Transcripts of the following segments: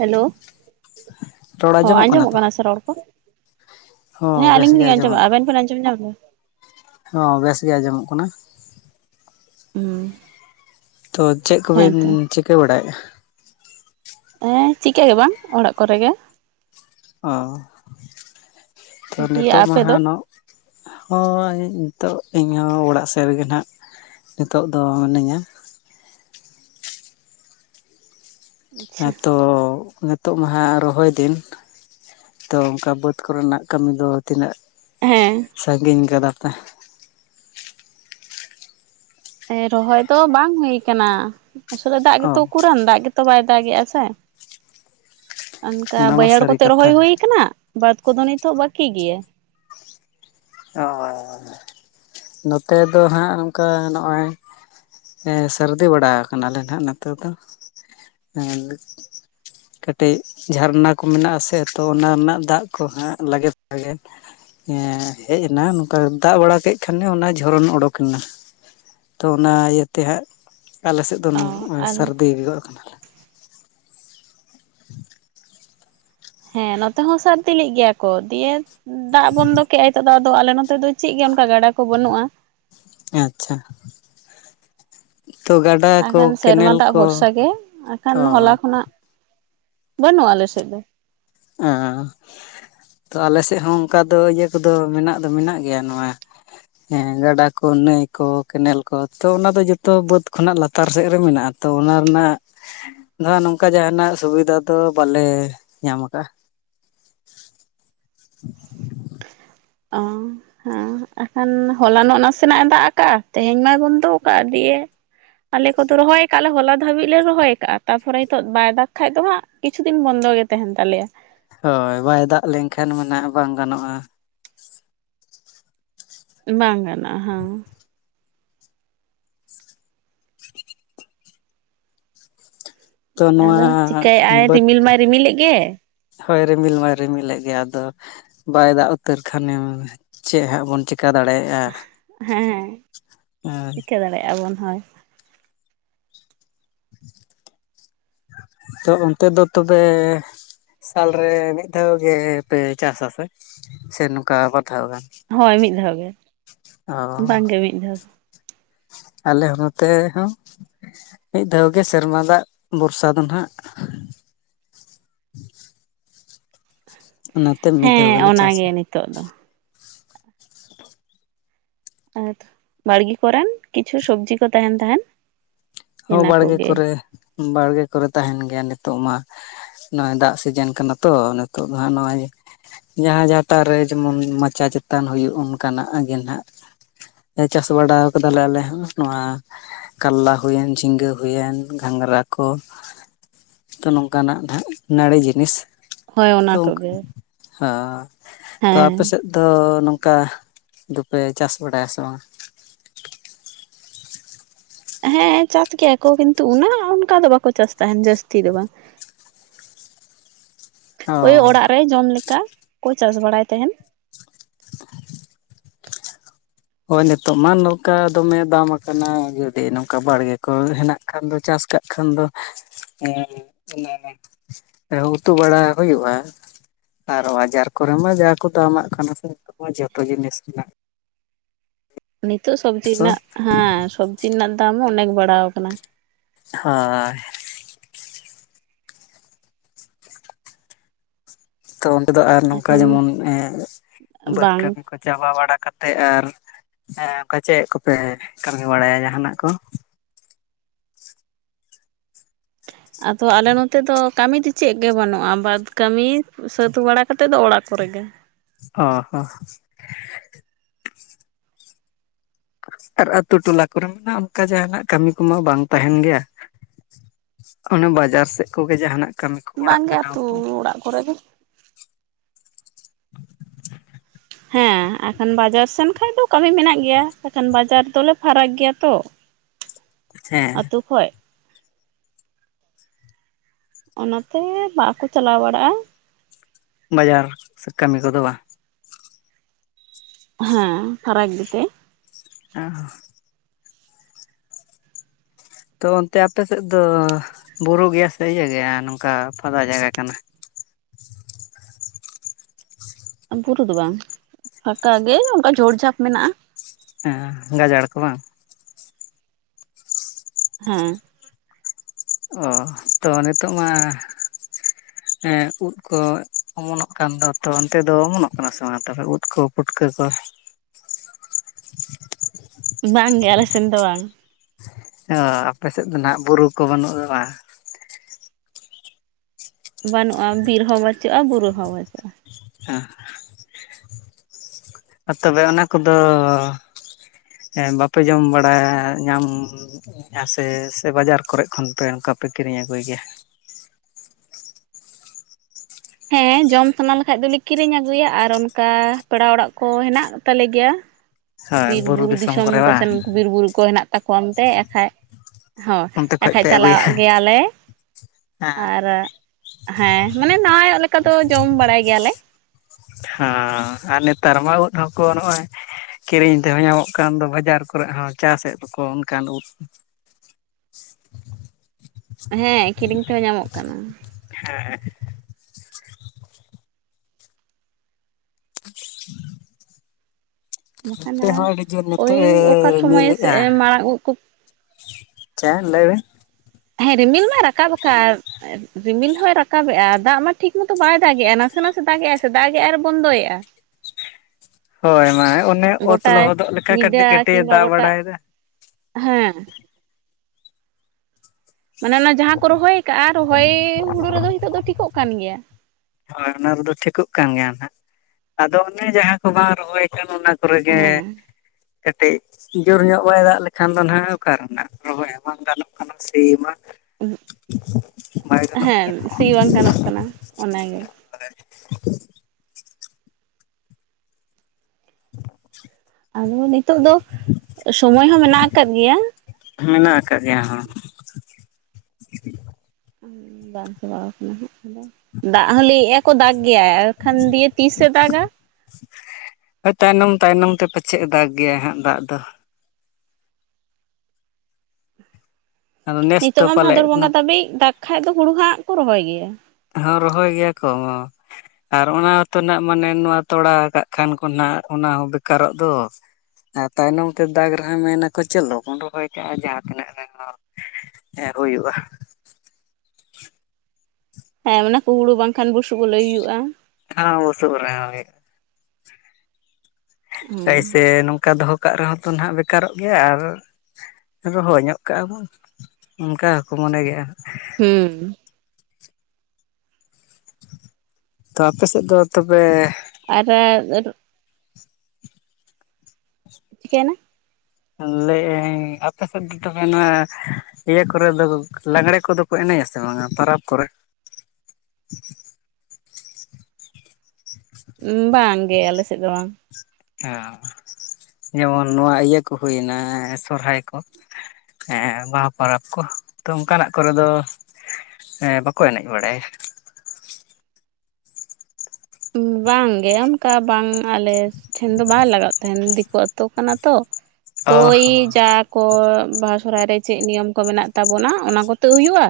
Hello. ᱦᱚᱸ ᱟᱸᱡᱚᱢᱚᱜ ᱠᱟᱱᱟ ᱥᱮ ᱨᱚᱲ ᱠᱚ? ᱦᱮᱸ ᱦᱚᱸ ᱵᱮᱥ ᱟᱹᱞᱤᱧ ᱜᱮ ᱞᱤᱧ ᱟᱸᱡᱚᱢᱚᱜ ᱟᱸᱡᱚᱢᱚᱜ-ᱟ᱾ ᱟᱵᱮᱱ ᱵᱤᱱ ᱟᱸᱡᱚᱢ ᱧᱟᱢ ᱮᱫᱟ? ᱦᱚᱸ ᱵᱮᱥ ᱜᱮ ᱟᱸᱡᱚᱢᱚᱜ ᱠᱟᱱᱟ᱾ ᱦᱩᱸ᱾ ᱛᱚ ᱪᱮᱫ ᱠᱚᱵᱤᱱ ᱦᱮᱸᱛᱚ ᱪᱤᱠᱟᱹ ᱵᱟᱲᱟᱭᱮᱫᱼᱟ? ᱮᱸ ᱪᱤᱠᱟᱹ ᱜᱮ ᱵᱟᱝ ᱚᱲᱟᱜ ᱠᱚᱨᱮ ᱜᱮ᱾ ᱚ ᱛᱚ ᱫᱤᱭᱮ ᱱᱤᱛᱚᱜ ᱟᱯᱮ ᱢᱟᱦᱟ ᱫᱚ ᱱᱚᱸᱜ ᱦᱳᱭ ᱱᱤᱛᱚᱜ ᱤᱧᱦᱚᱸ ᱚᱲᱟᱜ ᱥᱮᱫ ᱨᱮᱜᱮ ᱱᱟᱦᱟᱸᱜ᱾ ᱱᱤᱛᱚᱜ ᱫᱚ ᱢᱤᱱᱟᱧᱟ ᱟᱪᱪᱷᱟ ᱦᱮᱸ ᱛᱚ ᱱᱤᱛᱚᱜ ᱢᱟ ᱦᱟᱸᱜ ᱨᱚᱦᱚᱭ ᱫᱤᱱ᱾ ᱛᱚ ᱚᱱᱠᱟ ᱵᱟᱹᱫᱽ ᱠᱚᱨᱮᱱᱟᱜ ᱠᱟᱹᱢᱤ ᱫᱚ ᱛᱤᱱᱟᱹᱜ ᱦᱮᱸ ᱥᱟᱺᱜᱤᱧ ᱠᱟᱫᱟ ᱯᱮ? ᱮᱸ ᱦᱮ ᱨᱚᱦᱚᱭ ᱫᱚ ᱵᱟᱝ ᱦᱩᱭ ᱟᱠᱟᱱᱟ, ᱟᱥᱚᱞᱮ ᱫᱟᱜ ᱚ ᱜᱮᱛᱚ ᱩᱠᱩᱨᱟᱱ ᱫᱟ ᱜᱮ ᱛᱚ ᱵᱟᱭ ᱫᱟᱜᱮᱼᱟ ᱥᱮᱺ ᱚᱱᱠᱟ ᱚᱱᱟ ᱢᱟ ᱵᱟᱹᱭᱦᱟᱹᱲ ᱥᱟᱹᱨᱤ ᱠᱚᱛᱮᱜ ᱠᱟᱛᱷᱟ ᱨᱚᱦᱚᱭ ᱜᱮ᱾ ᱦᱩᱭᱩ ᱠᱟᱱᱟ᱾ ᱵᱟᱫᱽ ᱠᱚᱫᱚ ᱱᱤᱛᱚᱜ ᱵᱟᱠᱤ ᱜᱮᱭᱟ᱾ ᱚ᱾ ᱱᱚᱛᱮ ᱫᱚ ᱦᱟᱸᱜ ᱚᱝᱠᱟ ᱱᱚᱜᱼᱚᱭ ᱮᱸ ᱥᱟᱹᱨᱫᱤ ᱵᱟᱲᱟᱣ ᱟᱠᱟᱱᱟ ᱟᱞᱮ ᱫᱚ ᱦᱟᱸᱜ ᱱᱤᱛᱚᱜ ᱫᱚ᱾ ᱠᱟᱹᱴᱤᱡ ᱡᱷᱟᱨᱱᱟ ᱠᱚ ᱢᱮᱱᱟᱜ ᱟᱥᱮ ᱛᱚ ᱚᱱᱟ ᱨᱮᱱᱟᱜ ᱫᱟᱜ ᱠᱚ ᱦᱟᱸᱜ ᱞᱮᱜᱮᱛ ᱞᱮᱜᱮᱫᱛ᱾ ᱧᱮ ᱦᱮᱡ ᱮᱱᱟ ᱱᱚᱝᱠᱟ ᱫᱟᱜ ᱵᱟᱲᱟ ᱠᱮᱫ ᱠᱷᱟᱱᱮ ᱚᱱᱟ ᱡᱷᱚᱨᱚᱱ ᱚᱰᱳᱠᱮᱱᱟ᱾ ᱛᱚ ᱚᱱᱟ ᱤᱭᱟᱹᱛᱮ ᱦᱟᱸᱜ ᱟᱞᱮᱥᱮᱫ ᱫᱚ ᱚ ᱱᱚᱜ-ᱚᱭ ᱟᱨ ᱥᱟᱹᱨᱫᱤ ᱦᱩᱭᱜᱚᱫ ᱦᱮᱸ ᱱᱚᱛᱮ ᱦᱚᱸ ᱥᱟᱨᱫᱤᱞᱮᱜ ᱜᱮᱭᱟ ᱠᱚ ᱫᱤᱭᱮ ᱫᱟᱜ ᱵᱚᱱᱫᱚ ᱠᱮᱫᱟᱭ ᱛᱚ᱾ ᱫᱚ ᱟᱫᱚ ᱟᱞᱮ ᱱᱚᱛᱮ ᱫᱚ ᱪᱮᱫ ᱜᱮ ᱚᱱᱠᱟ ᱜᱟᱰᱟ ᱠᱚ ᱵᱟᱹᱱᱩᱜᱼᱟ᱾ ᱟᱪᱪᱷᱟ᱾ ᱛᱚ ᱜᱟᱰᱟ ᱠᱚ ᱟᱠᱷᱟᱱ ᱥᱮᱨᱢᱟ ᱠᱮᱱᱮᱞ ᱫᱟᱜ ᱠᱚ ᱵᱷᱚᱨᱥᱟ ᱜᱮ ᱟᱠᱷᱟᱱ ᱚ᱾ ᱦᱚᱞᱟ [inaudible] ᱠᱷᱚᱱᱟᱜ ᱵᱟᱹᱱᱩᱜᱼᱟ ᱟᱞᱮᱥᱮᱫ ᱫᱚ᱾ ᱚ᱾ ᱛᱚ ᱟᱞᱮ ᱥᱮᱫ ᱦᱚᱸ ᱚᱱᱠᱟ ᱫᱚ ᱤᱭᱟᱹ ᱠᱚᱫᱚ ᱢᱮᱱᱟᱜ ᱫᱚ ᱢᱮᱱᱟᱜ ᱜᱮᱭᱟ ᱱᱚᱣᱟ ᱦᱮᱸ ᱜᱟᱰᱟ ᱠᱚ, ᱱᱟᱹᱭ ᱠᱚ, ᱠᱮᱱᱮᱞ ᱠᱚ ᱛᱚ ᱚᱱᱟ ᱫᱚ ᱡᱚᱛᱚ ᱵᱟᱹᱫᱽ ᱠᱷᱚᱱᱟᱜ ᱞᱟᱹᱛ ᱛᱟᱨ ᱥᱮᱫ ᱨᱮ ᱢᱮᱱᱟᱜᱼᱟ ᱛᱚ ᱚᱱᱟ ᱨᱮᱱᱟᱜ ᱫᱚ ᱦᱟᱜ ᱱᱚᱝᱠᱟ ᱡᱟᱦᱟᱱᱟᱜ ᱥᱩᱵᱤᱫᱷᱟ ᱫᱚ ᱵᱟᱞᱮ ᱧᱟᱢ ᱟᱠᱟᱜᱼᱟ᱾ [inaudible] ᱚ᱾ ᱦᱮᱸ ᱮᱠᱷᱟᱱ ᱦᱚᱞᱟᱱᱚᱜ ᱱᱟᱥᱮᱱᱟᱜ ᱮ ᱫᱟᱜ ᱟᱠᱟᱫᱼᱟ, ᱛᱮᱦᱮᱧ ᱢᱟᱭ ᱵᱚᱱᱫᱚ ᱟᱠᱟᱫᱼᱟ ᱫᱤᱭᱮ ᱟᱞᱮ ᱠᱚᱫᱚ ᱨᱚᱦᱚᱭ ᱟᱠᱟᱟᱜᱼᱟ ᱞᱮ᱾ ᱦᱚᱞᱟ ᱫᱷᱟᱹᱵᱤᱡ ᱞᱮ ᱨᱚᱦᱚᱭ ᱟᱠᱟᱟᱜᱼᱟ ᱛᱟᱨᱯᱚᱨᱮ ᱱᱤᱛᱚᱜ ᱵᱟᱭ ᱫᱟᱜᱽ ᱠᱷᱟᱱᱡ ᱫᱚ ᱦᱟᱸᱜ ᱠᱤᱪᱷᱩ ᱫᱤᱱ ᱵᱚᱱᱫᱚ ᱜᱮ ᱛᱟᱦᱮᱱ ᱛᱟᱞᱮᱭᱟ᱾ ᱦᱳᱭ᱾ ᱵᱟᱭ ᱫᱟᱜ ᱞᱮᱱᱠᱷᱟᱱ ᱢᱟ ᱱᱟᱦᱜ ᱵᱟᱝ ᱜᱟᱱᱚᱜᱼᱟ᱾ ᱵᱟᱝ ᱜᱟᱱᱚᱜᱼᱟ ᱦᱮᱸ᱾ ᱛᱚ ᱱᱚᱣᱟ ᱟᱫᱚ ᱪᱤᱠᱟᱹᱭᱮᱫᱼᱟᱭ ᱵᱟᱹᱫᱽ ᱨᱤᱢᱤᱞ ᱢᱟᱭ ᱨᱤᱢᱤᱞᱮᱫ ᱜᱮ ᱦᱳᱭ ᱨᱤᱢᱤᱞ ᱢᱟᱭ ᱨᱤᱢᱤᱞᱮᱫ ᱜᱮᱭᱟ ᱟᱫᱚ ᱵᱟᱭ ᱫᱟᱜ ᱩᱛᱟᱹᱨ ᱠᱷᱟᱱᱮᱢ ᱪᱮᱫ ᱦᱟᱸᱜ ᱵᱚᱱ ᱪᱮᱠᱟ ᱫᱟᱲᱮᱭᱟᱜᱼᱟ᱾ ᱦᱮᱸ ᱦᱮᱸ ᱦᱳᱭ ᱪᱤᱠᱟᱹ ᱫᱟᱲᱮᱭᱟᱜᱼᱟ ᱵᱚᱱ ᱦᱳᱭ᱾ ᱛᱚ ᱚᱱᱛᱮ ᱫᱚ ᱛᱚᱵᱮ ᱥᱟᱞᱨᱮ ᱢᱤᱫ ᱫᱷᱟᱣ ᱜᱮᱯᱮ ᱪᱟᱥ ᱟᱥᱮ ᱥᱮ ᱱᱚᱝᱠᱟ ᱵᱟᱨ ᱫᱷᱟᱣ ᱜᱟᱱ? ᱦᱳᱭ ᱢᱤᱫ ᱫᱷᱟᱣ ᱜᱮ, ᱚ ᱵᱟᱝᱜᱮ ᱢᱤᱫ ᱫᱷᱟᱣ᱾ ᱟᱞᱮ ᱱᱚᱛᱮ ᱦᱚᱸ᱾ ᱢᱤᱫ ᱫᱷᱟᱣ ᱜᱮ, ᱥᱮᱨᱢᱟ ᱫᱟᱜ ᱵᱚᱨᱥᱟ ᱫᱚ ᱱᱟᱜ᱾ ᱚᱱᱟᱛᱮ ᱢᱤᱫ ᱫᱷᱟᱣ ᱜᱮᱞᱮ ᱪᱟᱥᱟ᱾ ᱦᱤᱛᱚᱜ ᱫᱚ᱾ ᱟᱨ ᱵᱟᱲᱜᱮ ᱠᱚᱨᱮᱱ ᱠᱤᱪᱷᱩ ᱥᱚᱵᱽᱡᱤ ᱠᱚ ᱛᱟᱦᱮᱱ ᱛᱟᱦᱮᱱ᱾ ᱦᱚᱸ ᱚᱱᱟ ᱵᱟᱲᱜᱮ ᱠᱚᱜᱮ ᱠᱚᱨᱮ ᱵᱟᱲᱜᱮ ᱠᱚᱨᱮ ᱛᱟᱦᱮᱱ ᱜᱮᱭᱟ ᱱᱤᱛᱚᱜ ᱢᱟ᱾ ᱱᱚᱜᱼᱚᱭ ᱫᱟᱜ ᱥᱤᱡᱮᱱ ᱠᱟᱱᱟ ᱛᱚ ᱱᱤᱛᱳᱜ ᱫᱚ ᱦᱟᱜ ᱱᱚᱜᱼᱚᱭ ᱡᱟᱦᱟᱸ ᱡᱟᱦᱟᱸᱛᱟᱱ ᱨᱮ ᱡᱮᱢᱚᱱ ᱢᱟᱪᱟ ᱪᱮᱛᱟᱱ ᱦᱩᱭᱩᱜ ᱚᱱᱠᱟᱱᱟᱜ ᱜᱮ ᱱᱟᱜ ᱪᱟᱥ ᱵᱟᱲᱟ ᱠᱟᱫᱟᱞᱮ ᱟᱞᱮ ᱦᱚᱸ ᱱᱚᱣᱟ ᱠᱟᱞᱞᱟ ᱦᱩᱭᱮᱱ ᱡᱷᱤᱸᱜᱟᱹ ᱦᱩᱭᱮᱱ, ᱜᱷᱟᱝᱨᱟ ᱠᱚ᱾ ᱛᱚ ᱱᱚᱝᱠᱟᱱᱟᱜ ᱱᱟᱦᱟᱜ ᱱᱟᱹᱲᱤ ᱡᱤᱱᱤᱥ᱾ ᱦᱳᱭ ᱚᱱᱟ ᱛᱚ ᱦᱚᱸ ᱠᱚᱜᱮ ᱛᱚ ᱦᱮᱸ ᱟᱯᱮ ᱥᱮᱫ ᱫᱚ ᱱᱚᱝᱠᱟ ᱫᱚᱯᱮ ᱪᱟᱥ ᱵᱟᱲᱟᱭᱟ ᱥᱮ ᱵᱟᱝᱼᱟ? ᱦᱮᱸ ᱪᱟᱥ ᱜᱮᱭᱟ ᱠᱚ ᱠᱤᱱᱛᱩ ᱩᱱᱟᱹᱜ ᱚᱱᱠᱟ ᱫᱚ ᱵᱟᱠᱚ ᱪᱟᱥ ᱛᱟᱦᱮᱱ ᱡᱟᱹᱥᱛᱤ ᱫᱚ ᱵᱟᱝ᱾ [unintelligible] ᱳᱭ ᱚ ᱚᱲᱟᱜ ᱨᱮ ᱡᱚᱢ ᱞᱮᱠᱟ ᱠᱚ ᱪᱟᱥ ᱵᱟᱲᱟᱭ ᱛᱟᱦᱮᱱ᱾ [unintelligible] ᱦᱳᱭ ᱱᱤᱛᱚᱜ ᱢᱟ ᱱᱚᱝᱠᱟ ᱫᱚᱢᱮ ᱫᱟᱢ ᱠᱟᱱᱟ ᱡᱩᱫᱤ ᱱᱚᱝᱠᱟ ᱵᱟᱲᱜᱮ ᱠᱚ ᱦᱮᱱᱟᱜ ᱠᱷᱟᱱ ᱫᱚ ᱪᱟᱥ ᱠᱟᱜ ᱠᱷᱟᱱ ᱫᱚ ᱩᱛᱩ ᱵᱟᱲᱟ ᱦᱳᱭᱳᱜᱼᱟ ᱾ ᱟᱨ ᱵᱟᱡᱟᱨ ᱠᱚᱨᱮ ᱡᱟ ᱠᱚ ᱫᱟᱢᱟᱜ ᱠᱟᱱᱟ ᱥᱮ ᱩᱱᱢᱟ ᱡᱚᱛᱚ ᱡᱤᱱᱤᱥ ᱨᱮᱱᱟᱜ ᱱᱤᱛᱳ ᱥᱚᱵᱽᱡᱤ ᱛᱚ ᱨᱮᱱᱟᱜ ᱦᱮᱸ ᱥᱚᱵᱽᱡᱤ ᱨᱮᱱᱟᱜ ᱫᱟᱢ ᱦᱚᱸ ᱚᱱᱮᱠ ᱵᱟᱲᱟᱣ ᱠᱟᱱᱟ᱾ ᱦᱚᱭ ᱾ ᱛᱚ ᱚᱸᱰᱮ ᱫᱚ ᱟᱨ ᱱᱚᱝᱠᱟ ᱮᱠᱷᱟᱱ ᱡᱮᱢᱚᱱ ᱵᱟᱹᱫᱽ ᱵᱟᱝ ᱠᱟᱹᱢᱤ ᱠᱚ ᱪᱟᱵᱟ ᱵᱟᱲᱟ ᱠᱟᱛᱮᱜ ᱟᱨ ᱮᱸ ᱚᱱᱠᱟ ᱪᱮᱫ ᱠᱚᱯᱮ ᱠᱟᱹᱢᱤ ᱵᱟᱲᱟᱭᱟ ᱡᱟᱦᱟᱱᱟᱜ ᱠᱚ? ᱟᱫᱚ ᱟᱞᱮ ᱱᱚᱛᱮ ᱫᱚ ᱠᱟᱹᱢᱤ ᱫᱚ ᱪᱮᱫ ᱜᱮ ᱵᱟᱹᱱᱩᱜᱼᱟ ᱵᱟᱫᱽ ᱠᱟᱹᱢᱤ ᱥᱟᱹᱛ ᱵᱟᱲᱟ ᱠᱟᱛᱮᱫ ᱫᱚ ᱚᱲᱟᱜ ᱠᱚᱨᱮᱜᱮ᱾ ᱚ ᱦᱚ᱾ ᱟᱨ ᱟᱛ ᱴᱚᱞᱟ ᱠᱚᱨᱮ ᱢᱟ ᱚᱱᱠᱟ ᱡᱟᱦᱟᱱᱟᱜ ᱠᱟᱹᱢᱤ ᱠᱚᱢᱟ ᱵᱟᱝ ᱛᱟᱦᱮᱱ ᱜᱮᱭᱟ᱾ ᱚᱱᱮ ᱵᱟᱡᱟᱨ ᱥᱮᱫ ᱠᱚᱜᱮ ᱡᱟᱦᱟᱱᱟᱜ ᱠᱟᱹᱢᱤ ᱠᱚ ᱚᱲᱟᱜ ᱵᱟᱝᱜᱮ ᱵᱮᱱᱟᱣ ᱟᱹᱛᱩ ᱠᱚ᱾ ᱚᱲᱟᱜ ᱠᱚᱨᱮ ᱜᱮ᱾ [unintelligible] ᱦᱮᱸ ᱮᱠᱷᱟᱱ ᱵᱟᱡᱟᱨ ᱥᱮᱱ ᱠᱷᱟᱱ ᱫᱚ ᱠᱟᱹᱢᱤ ᱢᱮᱱᱟᱜ ᱜᱮᱭᱟ ᱮᱠᱷᱟᱱ ᱵᱟᱡᱟᱨ ᱫᱚᱞᱮ ᱯᱷᱟᱨᱟᱠ ᱜᱮᱭᱟ ᱛᱚ᱾ ᱦᱮᱸ ᱟᱛᱳ ᱠᱷᱚᱡ᱾ ᱚᱱᱟᱛᱮ ᱵᱟᱠᱚ ᱪᱟᱞᱟᱣ ᱵᱟᱲᱟᱜᱼᱟ᱾ ᱵᱟᱡᱟᱨ ᱥᱮ ᱠᱟᱹᱢᱤ ᱠᱚᱫᱚ ᱵᱟᱝ᱾ ᱦᱮᱸ ᱯᱷᱟᱨᱟᱠ ᱜᱮᱛᱮ᱾ ᱚ ᱦᱚᱸ᱾ ᱛᱚ ᱚᱱᱛᱮ ᱟᱯ ᱥᱮᱫ ᱫᱚ ᱜᱮᱭᱟ ᱤᱭᱟᱹ ᱜᱮᱭᱟ ᱱᱚᱝᱠᱟ ᱯᱷᱟᱫᱟ ᱡᱟᱭᱜᱟ ᱠᱟᱱᱟ? ᱵᱩᱨᱩ ᱫᱚ ᱵᱟᱝ, ᱯᱷᱟᱠᱟ ᱜᱮ ᱚᱱᱠᱟ ᱡᱷᱳᱲ ᱡᱟᱯ ᱢᱮᱱᱟᱜᱟ᱾ ᱦᱮᱸ ᱜᱟᱡᱟᱲ ᱠᱚ ᱵᱟᱝ? ᱦᱮᱸ᱾ ᱚ ᱛᱚ ᱱᱤᱛᱚᱜ ᱢᱟ ᱮᱸᱻᱩᱫ ᱠᱚ ᱚᱢᱚᱱᱚᱜ ᱠᱟᱱ ᱫᱚ ᱛᱚ ᱚᱱᱛᱮ ᱫᱚ ᱚᱢᱚᱱᱚᱜ ᱠᱟᱱᱟ ᱥᱮ ᱵᱟᱝ ᱩᱫ ᱠᱚ ᱯᱩᱴᱠᱟᱹ ᱠᱚ? ᱵᱟᱝ ᱜᱮ ᱟᱞᱮ ᱥᱮᱱ ᱫᱚ ᱵᱟᱝ᱾ ᱚᱸᱻ ᱟᱯᱮ ᱥᱮᱫ ᱫᱚ ᱱᱟᱜ ᱵᱩᱨᱩ ᱠᱚ ᱵᱟᱹᱱᱩᱜᱼᱟ ᱫᱚ ᱵᱟᱝ᱾ ᱵᱟᱹᱱᱩᱜ-ᱟ, ᱵᱤᱨ ᱦᱚᱸ ᱵᱟᱹᱪᱩᱜ-ᱟ, ᱵᱩᱨᱩ ᱦᱚᱸ ᱵᱟᱹᱪᱩᱜ-ᱟ᱾ ᱦᱮᱸ᱾ ᱟᱨ ᱛᱚᱵᱮ ᱚᱱᱟ ᱠᱚᱫᱚ ᱮᱸᱻᱵᱟᱯᱮ ᱡᱚᱢ ᱵᱟᱲᱟ ᱧᱟᱢ ᱦᱮᱸ ᱥᱮ, ᱥᱮ ᱵᱟᱡᱟᱨ ᱠᱚᱨᱮ ᱠᱷᱚᱱ ᱯᱮ ᱚᱱᱠᱟ ᱯᱮ ᱠᱤᱨᱤᱧ ᱟᱹᱜᱩᱭ ᱜᱮᱭᱟ? ᱦᱮᱸ ᱡᱚᱢ ᱥᱟᱱᱟ ᱞᱮᱠᱷᱟᱡ ᱫᱚᱞᱮ ᱠᱤᱨᱤᱧ ᱟᱹᱜᱩᱭᱟ᱾ ᱟᱨ ᱚᱱᱠᱟ ᱯᱮᱲᱟ ᱚᱲᱟᱜ ᱠᱚ ᱦᱮᱱᱟᱜ ᱛᱟᱞᱮ ᱜᱮᱭᱟ᱾ ᱦᱳᱭ ᱵᱤᱨ ᱵᱩᱨᱩ ᱠᱚᱨᱮ ᱫᱤᱥᱚᱢ ᱵᱟᱝ ᱠᱚᱥᱮᱱ ᱵᱤᱨ ᱵᱩᱨᱩ ᱠᱚ ᱦᱮᱱᱟᱜ ᱛᱟᱠᱚᱣᱟ ᱮᱱᱛᱮ ᱟᱠᱷᱟᱡ᱾ ᱦᱚᱸ ᱚᱱᱛᱮ ᱠᱷᱚᱡ ᱮᱠᱷᱟᱡ ᱯᱮ ᱪᱟᱞᱟᱜ ᱟᱹᱜᱩᱭᱟ ᱦᱮᱸ ᱜᱮᱭᱟ ᱞᱮ᱾ ᱟᱨ ᱦᱮᱸ ᱢᱟᱱᱮ ᱱᱟᱹᱢᱟᱹᱭ ᱚᱜ ᱞᱮᱠᱟ ᱫᱚ ᱵᱟᱲᱟᱭ ᱜᱮᱭᱟ ᱞᱮ᱾ ᱦᱚᱸ ᱟᱨ ᱱᱮᱛᱟᱨ ᱢᱟ ᱩᱫ ᱦᱚᱸ ᱠᱚ ᱱᱚᱸᱜ-ᱚᱭ ᱠᱤᱨᱤᱧ ᱛᱮᱦᱚᱸ ᱧᱟᱢᱚᱜ ᱠᱟᱱ ᱫᱚ ᱵᱟᱡᱟᱨ ᱠᱚᱨᱮ ᱦᱚᱸ ᱪᱟᱥ ᱮᱫ ᱫᱚᱠᱚ ᱚᱱᱠᱟᱱ ᱩᱫ᱾ [inaudible] ᱦᱮᱸ ᱠᱤᱨᱤᱧ ᱛᱮᱦᱚᱸ ᱧᱟᱢᱚᱜ ᱠᱟᱱᱟ᱾ ᱦᱮᱸ, ᱦᱮᱸ᱾ [inaudible] ᱵᱟᱠᱷᱟᱱ ᱱᱚᱛᱮ ᱦᱚᱸ ᱟᱹᱰᱤ ᱡᱳᱨ ᱱᱤᱛᱚᱜ ᱳᱭ ᱮ ᱚᱠᱟ ᱨᱤᱢᱤᱞ ᱥᱚᱢᱚᱭ ᱞᱮᱜ-ᱟ᱾ ᱢᱟᱨᱟᱝ ᱩᱫ ᱠᱚ ᱪᱮᱫ ᱞᱟᱹᱭ ᱵᱤᱱ? ᱦᱮᱸ ᱨᱤᱢᱤᱞ ᱢᱟ ᱨᱟᱠᱟᱵ ᱠᱟᱫ᱾ ᱨᱤᱢᱤᱞ ᱦᱚᱸᱭ ᱨᱟᱠᱟᱵ ᱮᱜ-ᱟ ᱫᱟᱜ ᱢᱟ ᱴᱷᱤᱠ ᱢᱚᱛᱚ ᱵᱟᱭ ᱫᱟᱜ ᱜᱮᱜ-ᱟ ᱱᱟᱥᱮ ᱱᱟᱥᱮ ᱫᱟᱜ ᱜᱮᱜ-ᱟᱭ ᱥᱮ ᱫᱟᱜ ᱜᱮᱜ-ᱟ ᱟᱨ ᱵᱚᱱᱫᱚᱭ ᱮᱜ-ᱟ᱾ ᱦᱳᱭ ᱢᱟ ᱚᱱᱮ ᱚᱛ ᱜᱚᱴᱟ ᱞᱚᱦᱚᱫᱚᱜ ᱞᱮᱠᱟ ᱧᱤᱫᱟᱹ ᱠᱟᱹᱴᱤᱡ ᱮ ᱠᱤᱝᱵᱟ ᱫᱟᱜ ᱜᱚᱴᱟ ᱵᱟᱲᱟᱭ ᱮᱫᱟ᱾ ᱦᱮᱸ᱾ ᱢᱟᱱᱮ ᱚᱱᱟ ᱡᱟᱦᱟ ᱠᱚ ᱨᱚᱦᱚᱭ ᱠᱟᱜ-ᱟ ᱨᱚᱦᱚᱭ ᱦᱩᱲᱩ ᱨᱮᱫᱚ ᱱᱤᱛᱚᱜ ᱫᱚ ᱴᱷᱤᱠᱚᱜ ᱠᱟᱱ ᱜᱮᱭᱟ᱾ ᱦᱳᱭ ᱚᱱᱟ ᱨᱮᱫᱚ ᱴᱷᱤᱠᱚᱜ ᱠᱟᱱ ᱜᱮᱭᱟ ᱱᱟᱸᱜ ᱟᱫᱚ ᱚᱱᱮ ᱡᱟᱦᱟ ᱠᱚ ᱵᱟᱝ ᱨᱚᱦᱚᱭ ᱟᱠᱟᱱ ᱚᱱᱟ ᱠᱚᱨᱮ ᱜᱮ ᱦᱮᱸ ᱠᱟᱹᱴᱤᱡ ᱡᱳᱨ ᱧᱚᱜ ᱵᱟᱭ ᱫᱟᱜ ᱞᱮᱠᱷᱟᱱ ᱫᱚ ᱱᱟᱸᱜ ᱚᱠᱟ ᱨᱮᱱᱟᱜ ᱨᱚᱦᱚᱭ ᱦᱚᱸ ᱵᱟᱝ ᱜᱟᱱᱚᱜ ᱠᱟᱱᱟ᱾ ᱥᱤ ᱢᱟ ᱵᱟᱭ ᱜᱟᱱᱚᱜ ᱦᱮᱸ ᱜᱮᱭᱟ ᱥᱤ ᱵᱟᱝ ᱜᱟᱱᱚᱜ ᱠᱟᱱᱟ ᱚᱱᱟ ᱜᱮ᱾ [unintelligible] [inaudible] ᱟᱫᱚ ᱱᱤᱛᱳᱜ ᱫᱚ ᱥᱚᱢᱚᱭ ᱦᱚᱸ ᱢᱮᱱᱟᱜ ᱟᱠᱟᱫ ᱜᱮᱭᱟ᱾ ᱢᱮᱱᱟᱜ ᱟᱠᱟᱜ ᱜᱮᱭᱟ ᱦᱚᱸ᱾ ᱦᱩᱸ ᱵᱟᱝ ᱪᱟᱵᱟᱣ ᱠᱟᱱᱟ ᱦᱟᱸᱜ᱾ ᱫᱟᱜ ᱦᱚᱸ ᱞᱟᱹᱭ ᱮᱜ-ᱟ ᱠᱚ ᱫᱟᱜ ᱜᱮᱭᱟᱭ ᱟᱨ ᱠᱷᱟᱱ ᱫᱤᱭᱮ ᱛᱤᱥᱮ ᱫᱟᱜ-ᱟ? ᱛᱟᱭᱱᱚᱢ, ᱛᱟᱭᱱᱚᱢ ᱛᱮ ᱯᱟᱪᱮᱫ ᱮ ᱫᱟᱜ ᱜᱮᱭᱟᱭ ᱦᱟᱸᱜ ᱫᱟᱜ ᱫᱚ᱾ ᱟᱫᱚ ᱱᱮᱥ ᱱᱤᱛᱳᱜ ᱫᱚ ᱢᱟ ᱵᱷᱟᱫᱚᱨ ᱯᱟᱞᱮᱫ ᱵᱚᱸᱜᱟ ᱫᱷᱟᱹᱵᱤᱡ ᱫᱟᱜ ᱠᱷᱟᱡ ᱫᱚ ᱦᱩᱲᱩ ᱦᱟᱸᱜ ᱠᱚ ᱨᱚᱦᱚᱭ ᱜᱮᱭᱟ᱾ ᱦᱚᱸ ᱨᱚᱦᱚᱭ ᱜᱮᱭᱟ ᱠᱚ᱾ ᱟᱨ ᱚᱱᱟ ᱦᱚᱸ ᱛᱚ ᱱᱟᱸᱜ ᱢᱟᱱᱮ ᱱᱚᱣᱟ ᱛᱚᱲᱟ ᱠᱟᱜ ᱠᱷᱟᱱ ᱠᱚ ᱱᱟᱸᱜ ᱚᱱᱟ ᱦᱚᱸ ᱵᱮᱠᱟᱨᱚᱜ ᱫᱚ᱾ ᱟᱨ ᱛᱟᱭᱱᱚᱢ ᱛᱮ ᱫᱟᱜ ᱨᱮᱦᱚᱸ ᱢᱮᱱ ᱟᱠᱚ ᱪᱮᱫ ᱞᱚᱜᱚᱱ ᱨᱚᱦᱚᱭ ᱠᱟᱜ-ᱟ ᱡᱟᱦᱟ ᱛᱤᱱᱟᱹᱜ ᱨᱮ ᱦᱚᱸ ᱦᱮᱸ ᱦᱩᱭᱩᱜ-ᱟ᱾ ᱦᱮᱸ ᱚᱱᱟ ᱠᱚ ᱠᱩᱦᱩᱲᱩ ᱵᱟᱝ ᱠᱷᱟᱱ ᱵᱩᱥᱩᱵ ᱞᱟᱹᱭ ᱦᱩᱭᱩᱜ-ᱟ᱾ ᱦᱮᱸ ᱵᱩᱥᱩ ᱨᱮ ᱦᱚᱸ ᱦᱳᱭᱳᱜ-ᱟ᱾ ᱠᱟᱭ ᱥᱮ ᱦᱩᱸ ᱱᱚᱝᱠᱟ ᱫᱚᱦᱚ ᱠᱟᱜ ᱨᱮ ᱦᱚᱸ ᱛᱚ ᱱᱟᱸᱜ ᱵᱮᱠᱟᱨᱚᱜ ᱜᱮᱭᱟ᱾ ᱟᱨ ᱨᱚᱦᱚᱭ ᱧᱚᱜ ᱠᱟᱜ-ᱟ ᱵᱚᱱ ᱚᱱᱠᱟ ᱦᱚᱸ ᱠᱚ ᱢᱚᱱᱮ ᱜᱮᱭᱟ᱾ ᱦᱩᱸ᱾ ᱛᱚ ᱟᱯᱮ ᱥᱮᱫ ᱫᱚ ᱛᱚᱵᱮ ᱟᱨᱟ ᱟᱨᱩᱜ ᱪᱤᱠᱟᱭᱱᱟ? ᱞᱟᱹᱭᱮᱜ ᱟᱧ ᱟᱯᱮ ᱥᱮᱫ ᱫᱚ ᱛᱚᱵᱮ ᱱᱚᱣᱟ ᱤᱭᱟᱹ ᱠᱚᱨᱮ ᱫᱚ ᱞᱟᱸᱜᱽᱲᱮ ᱠᱚᱫᱚ ᱠᱚ ᱮᱱᱮᱡ ᱟ ᱥᱮ ᱵᱟᱝᱟ ᱯᱟᱨᱟᱽ ᱠᱚᱨᱮ? [inaudible] ᱵᱟᱝ ᱜᱮ ᱟᱞᱮ ᱥᱮᱜ ᱫᱚ ᱵᱟᱝ᱾ ᱦᱮᱸ ᱡᱮᱢᱚᱱ ᱱᱚᱣᱟ ᱤᱭᱟᱹ ᱠᱚ ᱦᱩᱭᱱᱟ ᱥᱚᱨᱦᱟᱭ ᱠᱚ᱾ ᱦᱮᱸ ᱵᱟᱦᱟ ᱯᱟᱨᱟᱵᱽ ᱠᱚ ᱛᱚ ᱚᱝᱠᱟᱱᱟᱜ ᱠᱚᱨᱮ ᱫᱚ ᱦᱮᱸ ᱵᱟᱠᱚ ᱮᱱᱮᱡ ᱵᱟᱲᱟᱭᱟ᱾ ᱵᱟᱝᱜᱮ ᱚᱱᱠᱟ ᱵᱟᱝ ᱟᱞᱮᱥ ᱴᱷᱮᱱ ᱫᱚ ᱵᱟᱭ ᱞᱟᱜᱟᱣ ᱛᱟᱦᱮᱱ ᱫᱤᱠᱩ ᱟᱛᱳ ᱠᱟᱱᱟ ᱛᱚ, ᱛᱳ ᱚ ᱤ ᱦᱳᱭ ᱡᱟᱠ ᱠᱚ ᱵᱟᱦᱟ ᱥᱚᱦᱚᱨᱟᱭ ᱨᱮ ᱪᱮᱜ ᱱᱤᱭᱚᱢ ᱠᱚ ᱢᱮᱱᱟᱜ ᱛᱟᱵᱚᱱᱟ ᱚᱱᱟ ᱠᱚᱛᱮ ᱦᱩᱭᱩᱜᱼᱟ᱾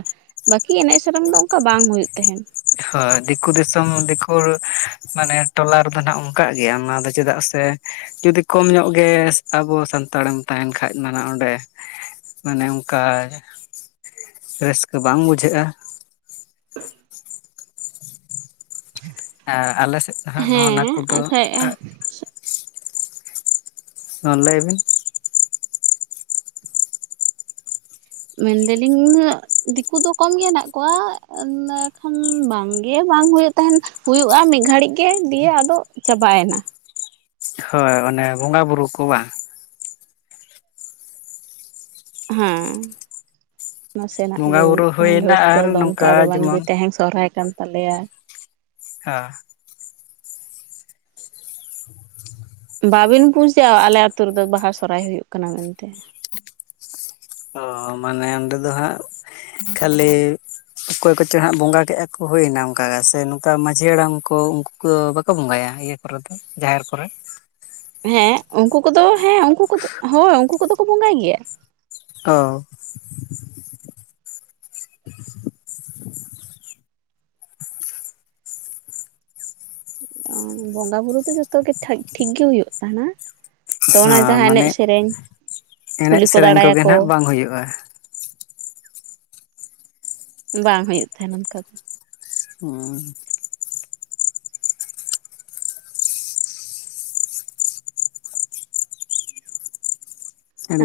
ᱵᱟᱹᱠᱤ ᱮᱱᱮᱡ ᱥᱮᱨᱮᱧ ᱫᱚ ᱚᱝᱠᱟ ᱵᱟᱝ ᱦᱩᱭᱩᱜ ᱛᱟᱦᱮᱸᱱ᱾ ᱦᱳ ᱫᱤᱠᱩ ᱫᱤᱥᱚᱢ ᱫᱤᱠᱩ ᱢᱟᱱᱮ ᱴᱚᱞᱟ ᱨᱮᱫᱚ ᱱᱟᱜ ᱚᱝᱠᱟᱜ ᱜᱮᱭᱟ ᱚᱱᱟ ᱫᱚ ᱪᱮᱫᱟᱜ ᱥᱮ ᱡᱩᱫᱤ ᱠᱚᱢ ᱧᱚᱜ ᱜᱮ ᱟᱵᱚ ᱥᱟᱱᱛᱟᱲᱮᱢ ᱛᱟᱦᱮᱱ ᱠᱷᱟᱡ ᱢᱟᱱᱮ ᱚᱸᱰᱮ ᱢᱟᱱᱮ ᱚᱝᱠᱟ ᱨᱟᱹᱥᱠᱟᱹ ᱵᱟᱝ ᱵᱩᱡᱷᱟᱹᱜᱼᱟ᱾ ᱟᱨ ᱟᱞᱮ ᱥᱮᱜ ᱫᱚ ᱦᱟᱸᱜ ᱱᱚᱜᱼᱚ ᱱᱟ ᱦᱮᱸ ᱠᱚᱫᱚ ᱟᱠᱷᱟᱡ ᱦᱚᱸ ᱞᱟᱹᱭ ᱵᱤᱱ᱾ ᱢᱮᱱ ᱫᱟᱞᱤᱧ ᱩᱱᱟᱹᱜ ᱫᱤᱠᱩ ᱫᱚ ᱠᱚᱢ ᱜᱮ ᱦᱮᱱᱟᱜ ᱠᱚᱣᱟ ᱮᱸᱰᱮ ᱠᱷᱟᱱ ᱵᱟᱝᱜᱮ ᱵᱟᱝ ᱦᱩᱭᱩᱜ ᱛᱟᱦᱮᱸᱱ᱾ ᱦᱩᱭᱩᱜᱼᱟ ᱢᱤᱜ ᱜᱷᱟᱹᱲᱤᱡ ᱜᱮ ᱫᱤᱭᱮ ᱟᱫᱚ ᱪᱟᱵᱟᱭᱱᱟ᱾ ᱦᱳᱭ ᱚᱱᱮ ᱵᱚᱸᱜᱟ ᱵᱩᱨᱩ ᱠᱚ ᱵᱟᱸ? ᱦᱮᱸ᱾ ᱱᱟᱥᱮᱱᱟᱜ ᱵᱚᱸᱜᱟ ᱜᱮ ᱦᱩᱭᱩᱜ ᱵᱩᱨᱩ ᱛᱟᱦᱮᱱ ᱦᱩᱭᱱᱟ ᱨᱟᱹᱥᱠᱟᱹ ᱟᱨ ᱫᱚ ᱚᱱᱠᱟ ᱱᱚᱝᱠᱟ ᱫᱚ ᱵᱟᱝᱜᱮ ᱡᱮᱢᱚᱱ ᱛᱮᱦᱮᱧ ᱥᱚᱨᱦᱟᱭ ᱠᱟᱱ ᱛᱟᱞᱮᱭᱟ ᱦᱟ ᱵᱟᱵᱤᱱ ᱵᱩᱡᱟ ᱟᱞᱮ ᱟᱛᱩ ᱨᱮᱫᱚ ᱵᱟᱦᱟ, ᱥᱚᱨᱦᱟᱭ ᱦᱩᱭᱩᱜ ᱠᱟᱱᱟ ᱢᱮᱱᱛᱮ᱾ ᱚ ᱢᱟᱱᱮ ᱚᱸᱰᱮ ᱫᱚ ᱦᱟᱸᱜ ᱠᱷᱟᱹᱞᱤ ᱚᱠᱚᱭ ᱠᱚᱪᱚ ᱦᱟᱸᱜ ᱵᱚᱸᱜᱟ ᱠᱮᱜᱼᱟ ᱠᱚ ᱦᱩᱭᱱᱟ ᱚᱝᱠᱟ ᱥᱮ ᱱᱚᱝᱠᱟ ᱢᱟᱹᱡᱷᱤ ᱦᱟᱲᱟᱢ ᱠᱚ ᱩᱝᱠ ᱠᱩ ᱵᱟᱠᱚ ᱵᱚᱸᱜᱟᱭᱟ ᱤᱭᱟᱹ ᱠᱚᱨᱮ ᱫᱚ ᱡᱟᱦᱮᱨ ᱠᱚᱨᱮ? ᱦᱮᱸ ᱩᱝᱠᱩ ᱠᱚᱫᱚ ᱦᱮᱸ ᱩᱝᱠᱩ ᱠᱚᱫᱚ ᱦᱳᱭ ᱩᱝᱠᱩ ᱠᱚᱫᱚ ᱠᱚ ᱵᱚᱸᱜᱟᱭ ᱜᱮᱭᱟ᱾ ᱚ ᱚ ᱵᱚᱸᱜᱟ ᱵᱩᱨᱩ ᱫᱚ ᱡᱚᱛᱚ ᱜᱮ ᱛᱷᱟᱹᱡ ᱴᱷᱤᱠ ᱜᱮ ᱦᱩᱭᱩᱜ ᱛᱟᱦᱮᱱᱟ᱾ ᱛᱚ ᱚᱱᱟ ᱦᱮᱸ ᱡᱟᱦᱟᱸ ᱮᱱᱮᱡ ᱢᱟᱱᱮ ᱥᱮᱨᱮᱧ, ᱮᱱᱮᱡ ᱠᱩᱞᱤ ᱠᱚ ᱥᱮᱨᱮᱧ ᱫᱬᱟᱭᱟᱠᱚ [unintelligible] ᱦᱩᱭᱩᱜᱼᱟ᱾ ᱵᱟᱝ ᱦᱩᱭᱩᱜ ᱛᱟᱦᱮᱱ ᱚᱝᱠᱟ ᱫᱚ᱾ ᱚᱸ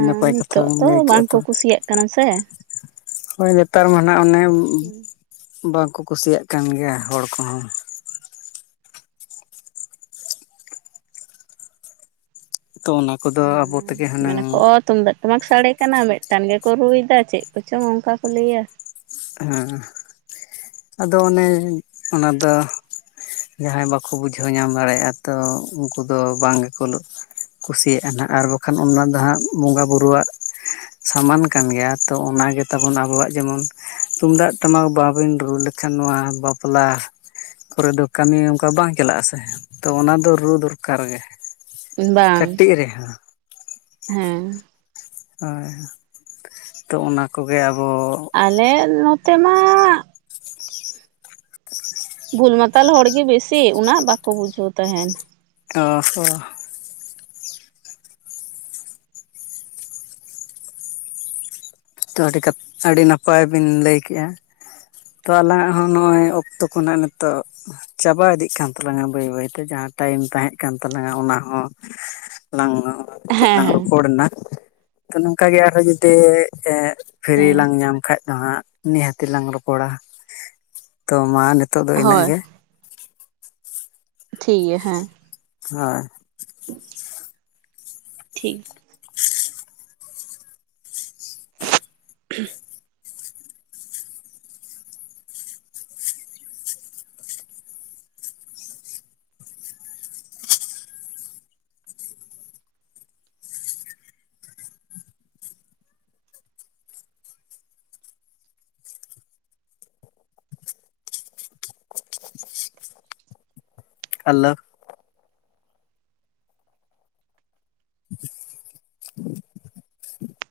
ᱟ ᱱᱟᱯᱟᱭ ᱠᱟᱛᱷᱟ ᱱᱤᱛᱚᱜ ᱵᱮᱱ ᱛᱚ ᱞᱟᱹᱭ ᱠᱮᱜᱼᱟ ᱵᱟᱝᱠᱚ ᱠᱩᱥᱤᱭᱟᱜ ᱠᱟᱱᱟ ᱥᱮ᱾ ᱦᱳᱭ ᱱᱮᱛᱟᱨ ᱢᱟ ᱱᱟᱜ ᱚᱱᱮ ᱵᱟᱝᱠᱚ ᱠᱩᱥᱤᱭᱟᱜ ᱠᱟᱱ ᱜᱮᱭᱟ ᱦᱚᱲ ᱠᱚᱦᱚᱸ᱾ ᱛᱚ ᱚᱱᱟ ᱠᱚᱫᱚ ᱟᱵᱚ ᱦᱚᱸ ᱛᱮᱜᱮ ᱢᱮᱱᱟ ᱠᱚ ᱦᱩᱱᱟᱹᱝ ᱛᱩᱢᱫᱟᱜ ᱴᱟᱢᱟᱠ ᱥᱟᱰᱮ ᱠᱟᱱᱟ ᱢᱤᱫᱴᱟᱱ ᱜᱮᱠᱚ ᱨᱩᱭᱫᱟ ᱪᱮᱜ ᱠᱚᱪᱚᱝ ᱚᱝᱠᱟ ᱠᱚ ᱞᱟᱹᱭᱟ᱾ ᱦᱮᱸ ᱟᱫᱚ ᱚᱱᱮ ᱚᱱᱟᱫᱚ ᱡᱟᱦᱟᱸᱭ ᱵᱟᱠᱚ ᱵᱩᱡᱷᱟᱹᱣ ᱧᱟᱢ ᱫᱟᱲᱮᱭᱟᱜᱼᱟ ᱛᱚ ᱩᱝᱠᱩ ᱫᱚ ᱵᱟᱝ ᱜᱮᱠᱚ ᱞᱩ ᱠᱩᱥᱤᱭᱟᱜᱼᱟ ᱱᱟᱜ ᱟᱨ ᱵᱟᱝᱠᱷᱟᱱ ᱚᱱᱟ ᱫᱚ ᱦᱟᱸᱜ ᱵᱚᱸᱜᱟ ᱵᱩᱨᱩᱣᱟᱜ ᱥᱟᱢᱟᱱ ᱠᱟᱱ ᱜᱮᱭᱟ, ᱛᱚ ᱚᱱᱟᱜᱮ ᱛᱟᱵᱚᱱ ᱟᱵᱚᱣᱟᱜ ᱡᱮᱢᱚᱱ ᱛᱩᱢᱫᱟᱜ ᱴᱟᱢᱟᱠ ᱵᱟᱵᱤᱱ ᱨᱩ ᱞᱮᱠᱷᱟᱱ, ᱱᱚᱣᱟ ᱵᱟᱯᱞᱟ ᱠᱚᱨᱮ ᱫᱚ ᱠᱟᱹᱢᱤ ᱚᱱᱠᱟ ᱵᱟᱝ ᱪᱟᱞᱟᱜ ᱟᱥᱮ, ᱛᱚ ᱚᱱᱟᱫᱚ ᱨᱩ ᱫᱚᱨᱠᱟᱨ ᱜᱮ᱾ ᱵᱟᱝ, ᱠᱟᱹᱴᱤᱡ ᱨᱮᱦᱚᱸ ᱦᱮᱸ᱾ ᱦᱳᱭ ᱛᱚ ᱚᱱᱟ ᱠᱚᱜᱮ ᱟᱵᱚ ᱟᱞᱮ ᱱᱚᱛᱮ ᱢᱟ ᱵᱩᱞ ᱢᱟᱛᱟᱞ ᱦᱚᱲᱜᱤ ᱵᱮᱥᱤ ᱩᱱᱟᱹᱜ ᱵᱟᱠᱚ ᱵᱩᱡᱷᱟᱹᱣ ᱛᱟᱦᱮᱱ᱾ ᱚ ᱦᱚᱸ᱾ ᱛᱚ ᱟᱹᱰᱤ ᱠᱟᱛ ᱟᱹᱰᱤ ᱱᱟᱯᱟᱭ ᱵᱤᱱ ᱞᱟᱹᱭ ᱠᱮᱜᱼᱟ᱾ ᱛᱚ ᱟᱞᱟᱝᱟᱜ ᱦᱚᱸ ᱱᱚᱜᱼᱚᱭ ᱚᱠᱛᱚ ᱠᱚ ᱱᱟᱦᱜ ᱤᱛᱚᱜ ᱪᱟᱵᱟ ᱤᱫᱤᱜ ᱠᱟᱱ ᱛᱟᱞᱟᱝᱟ ᱵᱟᱹᱭ ᱵᱟᱭ ᱛᱮ ᱡᱟᱦᱟᱸ ᱴᱟᱭᱤᱢ ᱛᱟᱦᱮᱸ ᱠᱟᱱ ᱛᱟᱞᱟᱝᱟ ᱚᱱᱟ ᱦᱚᱸ᱾ ᱞᱟᱝ ᱠᱷᱟᱹᱛᱤᱨ ᱞᱟᱝ ᱦᱮᱸ ᱨᱚᱯᱚᱲᱱᱟ ᱛᱚ ᱱᱚᱝᱠᱟ ᱜᱮ ᱟᱨᱦᱚᱸ ᱡᱩᱫᱤ ᱮᱜ ᱯᱷᱤᱨᱤ ᱦᱮᱸ ᱞᱟᱝ ᱧᱟᱢ ᱠᱷᱟᱡ ᱫᱚ ᱦᱟᱸᱜ ᱱᱤᱦᱟᱹᱛᱤ ᱞᱟᱝ ᱨᱚᱯᱚᱲᱟ᱾ ᱛᱚ ᱢᱟ ᱱᱤᱛᱳᱜ ᱫᱚ ᱤᱱᱟᱜ ᱦᱳᱭ ᱜᱮ᱾ ᱴᱷᱤᱠ ᱜᱮᱭᱟ ᱦᱮᱸ᱾ ᱦᱳᱭ᱾ ᱴᱷᱤᱠ᱾ [unintelligible] ᱟᱞᱳ, [unintelligible]